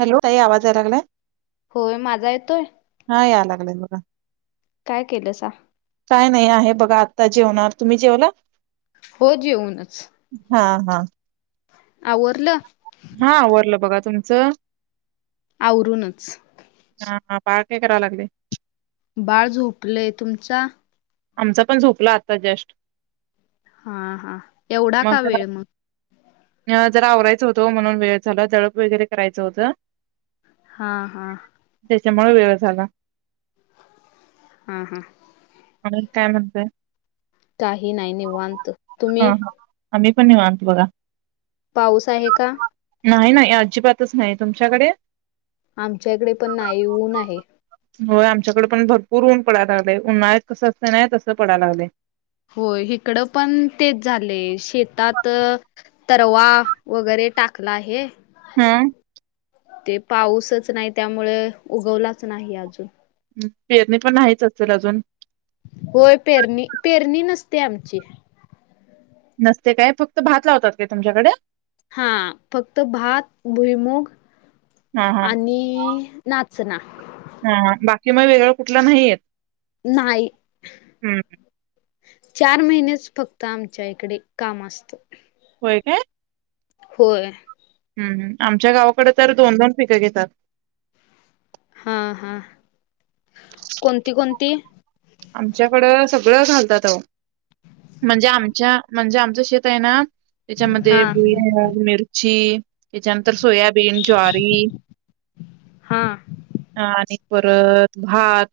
Hello काही आवाज या लागलाय होय माझा येतोय हा याय लागलाय बघ काय केलं स काय नाही आहे बघा आत्ता जेवणार तुम्ही जेवला हो ज येेऊनच हा हा अ उर्ला हा आवरलं बघा तुमचं आवरूनच हा पारके कराव लागले बाळ झोपलंय तुमचा आमचा पण झोपला आता जस्ट हा हा एवढा का वेळ मग जरा आवरायचं होतं म्हणून वेळ झाला जडप वगैरे करायचं होतं हा हा त्याच्यामुळे वेळ झाला हा हा आणि काय म्हणतय काही नाही निवांत हा तुम्ही हा आम्ही पण नि म्हनतो बघा पाऊस आहे का नाही नाही अजिबातच नाही तुमच्याकडे आमच्याकडे पण नाही ऊन आहे.... होय आमच्याकडे पण भरपूर ऊन पडाय लागले उन्हाळत कसं असत ना तसं पडाय लागले. होय हिकडं पण तेच झालंय शेतात.. रवा वगैरे टाकला आहे. हम्म. ते पाऊसच नाही त्यामुळे उगवलाच नाही अजून. पेरणी पण नाहीच असेल अजून होय पेरणी पेरणी नसते आमची. नसते काय फक्त भात लावतात काय तुमच्याकडे. हा फक्त भात भुईमूग. हा हा आणि नाचना हा बाकी मग वेगळ कुठल नाही येत. नाही. हं, चार महिनेच फक्त आमच्या इकडे काम असतं. होय का होय हम्मम आमच्या गावाकडे तर दोन दोन पिकं घेतात हा हा कोणती कोणती आमच्याकडं सगळं घालतात अहो.... म्हणजे आमच्या म्हणजे आमचं शेत आहे ना त्याच्यामध्ये हा भुई मिरची त्याच्यानंतर सोयाबीन ज्वारी... हा आणि परत भात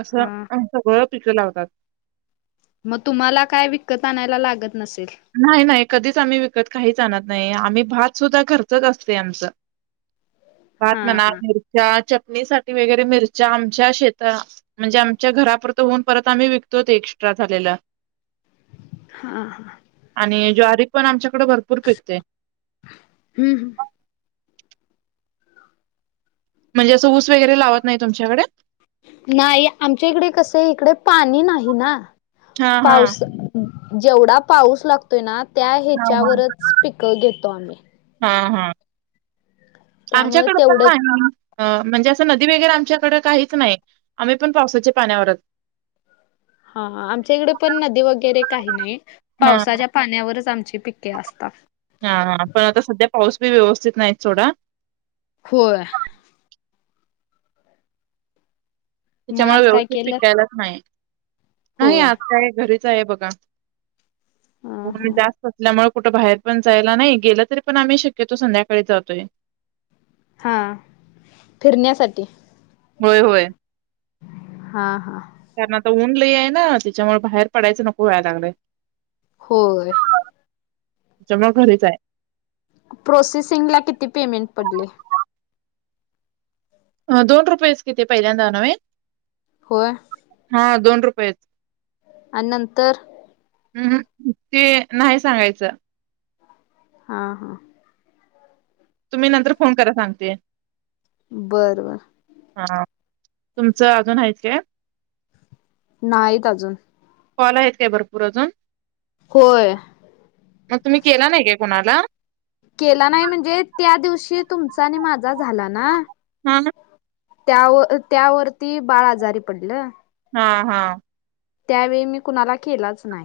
असं हा आम्ही सगळं पिकं लावतात. मग तुम्हाला काय विकत आणायला लागत नसेल. नाय नाय कधीच आम्ही विकत काहीच आणत नाही आम्ही भात सुद्धा घरचच असतय आमचं. भात हा म्हणा हा मिरच्या चटणी साठी वगैरे मिरच्या आमच्या शेतात.. म्हणजे आमच्या घरापुरत होऊन परत आम्ही विकतो ते एक्स्ट्रा झालेल. हाह... आणि ज्वारी पण आमच्याकडे भरपूर पिकते. हम्म. म्हणजे असं ऊस वगैरे लावत नाही तुमच्याकडे..... नाही आमच्या इकडे कसये इकडे पाणी नाही ना हा हा पाऊस जेवढा पाऊस लागतोय ना त्या हा ह्याच्यावरच पिकं घेतो आम्ही. हा हा त्यामुळे आमच्याकड तेवढं पण आहे.... अ म्हणजे असं नदी वगैरे आमच्याकडे काहीच नाही आम्ही पण पावसाच्या पाण्यावरच.... हा हा आमच्या इकडे पण नदी वगैरे काही नाही हा पावसाच्या पाण्यावरच आमची पिके असतात. हा हा पण आता सध्या पाऊस बी व्यवस्थित नाहीत सोडा होय.... मग त्याच्यामुळे आज काय व्यवस्थित केलं? पिकायलाच नाही नाही होय. आजच आहे घरीच आहे बघा. हा पूर्वी हा. जास्तच ल्यामुळे कुठं बाहेर पण जायला नाही गेलं तरी पण आम्ही शक्यतो संध्याकाळी जातोय. हा फिरण्यासाठी.... होय होय. हा हा. त्यानंतर ऊन लय आहे ना त्याच्यामुळे बाहेर पडायचं नको व्हायला लागलय.... होय. जमा घरीच आहे. प्रोसेसिंग ला किती पेमेंट पडले? दोन रुपयेच कि ते पहिल्यांदा नव्हे होय हा दोन रुपयेच आणि नंतर हुं हुं ते नाही सांगायचं हां हां तुम्ही नंतर फोन करा सांगते बर बर हा तुमचं अजून आहेत काय? नाहीत अजून. कॉल आहेत काय भरपूर अजून? होय मग तुम्ही केला नाहीे कोणाला? केला नाही म्हणजे त्या दिवशी तुमचा आणि माझा झाला ना हा त्यावर त्यावरती बाळ आजारी पडलं. हा हा. त्यावेळी मी कुणाला केलाच नाय.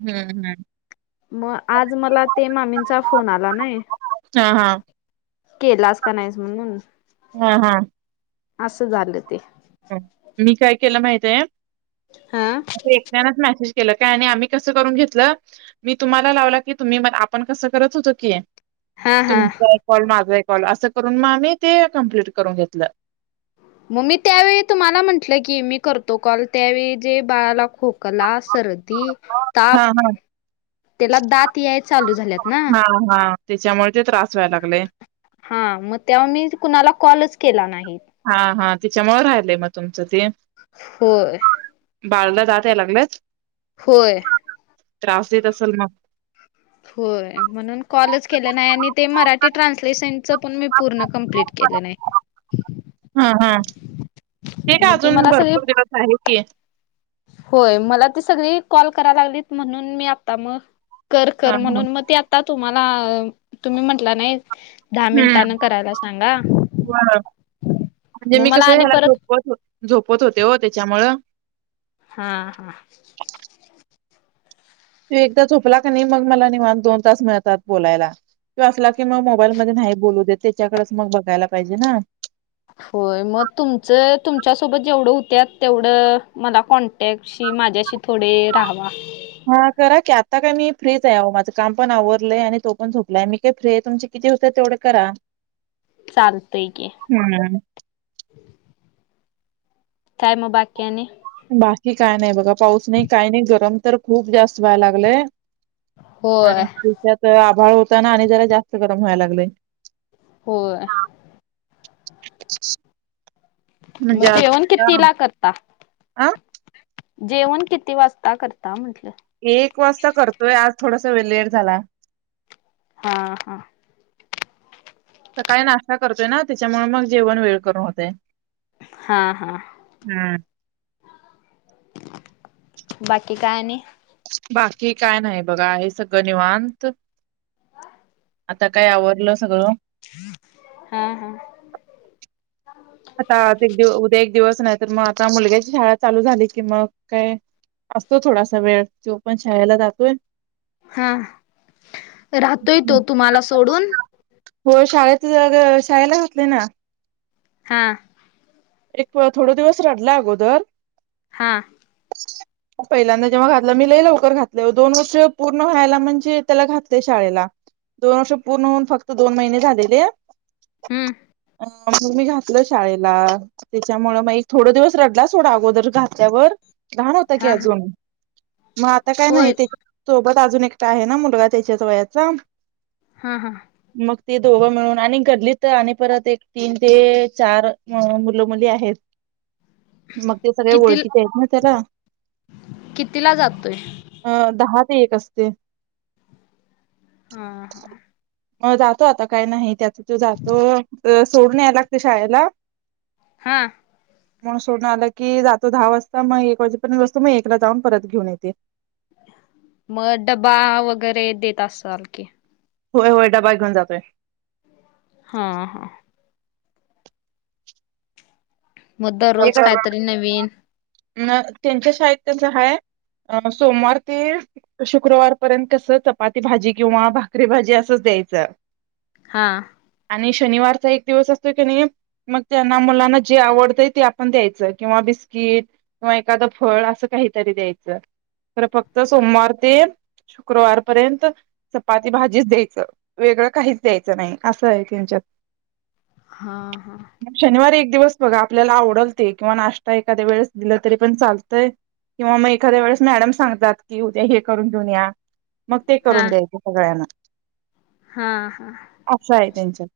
हम्म हम्म. मग आज मला ते मामींचा फोन आला नाय हां, हां. केलास का नाहीस म्हणून हा हा असं झालं ते मी काय केलं माहितय आहे? हा अस एकट्यानाच मॅसेज केलं काय आणि आम्ही कसं करून घेतलं मी तुम्हाला लावला की तुम्ही मला आपण कसं करत होतो की हा हा. तुमचा एक कॉल, माझा एक कॉल असं करून मग आम्ही ते कंप्लीट करून घेतलं मग् मी त्यावेळी तुम्हाला म्हंटलं की मी करतो कॉल त्यावेळी जे बाळाला खूप खो, सर्दी, ताप हां, हां. त्याला दात याय चालू झाल्यात ना ह हा त्याच्यामुळे ते त्रास व्हाय लागलय हा मग तेव्हा मी कुणाला कॉलच केला नाही. हा हा तिच्यामुळे राहिलय मग तुमचं ते होय बाळाला दात या लागल्यात. होय त्रास देत असल मग होय म्हणून कॉलच केलं नाही आणि ते मराठी ट्रान्सलेशन च पण मी पूर्ण कंप्ट केलं नाही. ह ते काय मग ती अजून मला सगळी भरपूर दिवस आहे की होय मला ती सगळी कॉल करा लागलीत म्हणून मी आता मग कर कर हं, हं. म्हणून मग ते आता तुम्हांला तुम्ही म्हटला नाही दहा हुं मिनिटानं करायला सांगा बर म्हणजे मग मी मला कसं आणि ह्याला परत झोपवत होते झोपवत होते हो त्याच्यामुळं हा हा ह्यो एकदा झोपला का नाही मग मला निवांत दोन तास मिळतात बोलायला त्यो असला की मग मोबाईल मध्ये नाही बोलू देत त्याच्याकडेच मग बघायला पाहिजे ना. होय मग तुमचं तुमच्यासोबत जेवढं होत्यात तेवढं मला कॉन टॅक्ट्शी माझ्याशी थोडे राहावा हा करा की आता काय मी फ्रीच आहे माझं काम पण आवरलंय आणि तो पण झोपलाय मी फ्री तुमचे किती होतेत तेवढं करा चालतंय की हम्म काय म बाकी आणि बाकी काय नाही बघा पाऊस नाही काही नाही गरम तर खूप जास्त व्हायला लागलंय होय आणि त्यात आभाळ होतं ना आणि जरा जास्त गरम व्हायला लागलंय होय मग म्हणजे आज जेवण किती हां, ला करता आ जेवण किती वाजता करता म्हटलं एक वाजता करतोय आज थोडासा वे लेट झाला हा हा सकाळी नाश्ता करतोय ना त्याच्यामुळे मग जेवण वेळ करून होतंय हा हा हम्म [unintelligible] बाकी काय आणि बाकी काय नाही बघा आहे सगळं निवांत आता काय आवरलं सगळं हा हा आता आज एक दिवस, उद्या एक दिवस नाही तर मग आता मुलग्याची शाळा चालू झाली की मग काय असतो थोडासा वेळ तो पण शाळेला जातोय. हा राहतोय तो तुम्हाला सोडून होय शाळेच शाळेला घातलंय ना हां एक थोडं दिवस रडला अगोदर हां [unintelligible] पहिल्यांदा जेव्हा घातलं मी लय लवकर घातलंय दोन वर्ष पूर्ण व्हायला म्हणजे त्याला घातलय शाळेला दोन वर्ष पूर्ण होऊन फक्त दोन महिने झालेले हम्म मग मी घातलं शाळेला त्याच्यामुळं मग एक थोडं दिवस रडला सोडा अगोदर घातल्यावर लहान होता की हा हा अजून मग आता काय होय नाही त्याच्या सोबत अजून एकटा आहे ना मुलगा त्याच्याच वयाचा हा हां मग ती दोघं मिळून आणि घडली तर आणि परत एक तीन ते चार म्हणून मुलं मुली आहेत मग ते सगळे किती ओळखीचे आहेत ना त्याला कितीला जातोय अ दहा ते एक असते हा हा अ जातो आता काय नाही त्याचं तो जातो सोडून याय लागते शाळेला हं म्हणून सोडून आलं की जातो दहा वाजता मग एक वाजेपर्यंत बसतो मग एकला जाऊन परत घेऊन येते मग होय होय डबा घेऊन जातोय हा हा मग दररोज कायतरी नवीन अ त्यांच्या शाळेत त्यांच हाय सोमवार ते शुक्रवारपर्यंत कसं चपाती भाजी किंवा भाकरी भाजी असंच द्यायचं हां आणि शनिवारचा एक दिवस असतो की नाही मग त्यांना मुलांना जे आवडतंय ते आपण द्यायचं किंवा बिस्किट किंवा एखादं फळ असं काहीतरी द्यायचं तर फक्त सोमवार ते शुक्रवारपर्यंत चपाती भाजीच द्यायचं वेगळं काहीच द्यायचं नाही असं आहे त्यांच्यात हां हां ग शनिवारी एक दिवस बघा आपल्याला आवडलते किंवा नाश्ता एखाद्या वेळेस दिलं तरी पण चालतंय किंवा मग एखाद्या वेळेस मॅडम सांगतात की उद्या हे करून घेऊन या मग ते हा करून द्यायचे सगळ्यांना हा हा असं आहे त्यांच्यात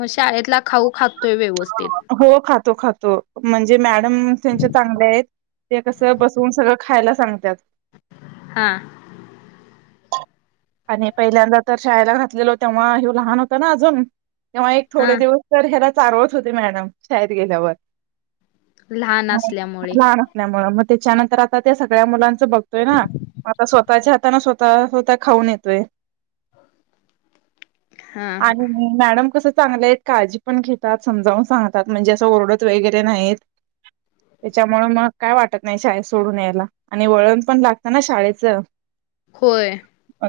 मग शाळेतला खाऊ खातोय व्यवस्थित हो खातो खातो म्हणजे मॅडम त्यांचे चांगले आहेत ते कसं बसवून सगळं खायला सांगतात हा [unintelligible] आणि पहिल्यांदा तर शाळेला घातलेलो तेव्हा हि लहान होतं ना अजून तेव्हा एक थोडे हा दिवस तर ह्याला चाारवत होते मॅडम शाळेत गेल्यावर लहान असल्यामुळे लहान असल्यामूळ मग त्याच्यानंतर आता त्या सगळ्या मुलां च बघतोय ना आता स्वतःच्या हाताने स्वतः स्वतः खाऊन येतोय हा हा आणि मॅडम कसं चांगल्या आहेत काळजी पण घेतात समजावून सांगतात म्हणजे असं ओरडत वगैरे नाहीत. त्याच्यामुळे मग काय वाटत नाही शाळेत सोडून यायला. आणि वळण पण लागतं ना शाळेचं होय.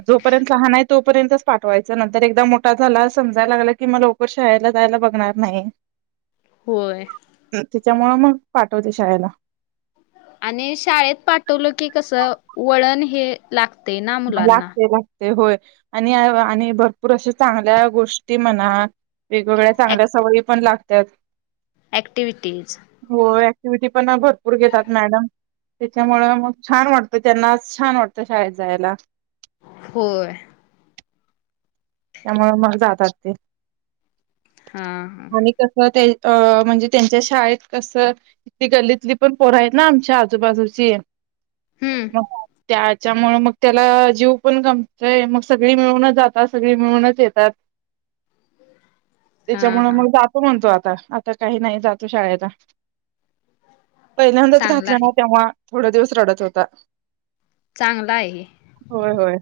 जोपर्यंत लहान आहे तोपर्यंतच पाठवायचं नंतर एकदा मोठा झाला समजायला लागला की मग शाळेला जायला बघणार नाही होय. त्याच्या मूळ मग पाठवते शाळेला. आणि शाळेत पाठवलं की कसं वळण हे लागते मुलांना लागते लागते होय आणि आणि भरपूर अशा चांगल्या गोष्टी म्हणा वेगवेगळ्या चांगल्या सवयी पण लागतात ॲक्टिविटीज हो ऍक्टिव्हटी पण भरपूर घेतात मॅडम. त्याच्यामुळ मग छान वाटतं त्यांना छान वाटतं शाळेत जायला होय. त्यामुळे मग जातात ते हा हा. [unintelligible] अह म्हणजे त्यांच्या शाळेत कसं ति गल्लीतली पण पोर आहेत ना आमच्या आजूबाजूची हम्म मग त्याच्यामुळे मग त्याला जीव पण गमतय मग सगळी मिळूनच जातात त्या सगळे मिळूनच येतात हा त्याच्यामुळे हा मग आप त म्हणतो आता आता काही नाही जातो शाळेचा पहिल्यांदाच चांगला घातलं आहे ना तेव्हा थोड दिवस रडत होता चांगलं आहे. होय होय.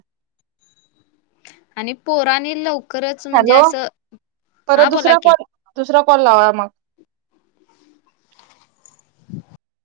आणि पोरानी लवकरच म्हणजे हॅलो असं, परत हा बोला दुसरा की कॉल दुसरा कॉल लावा मग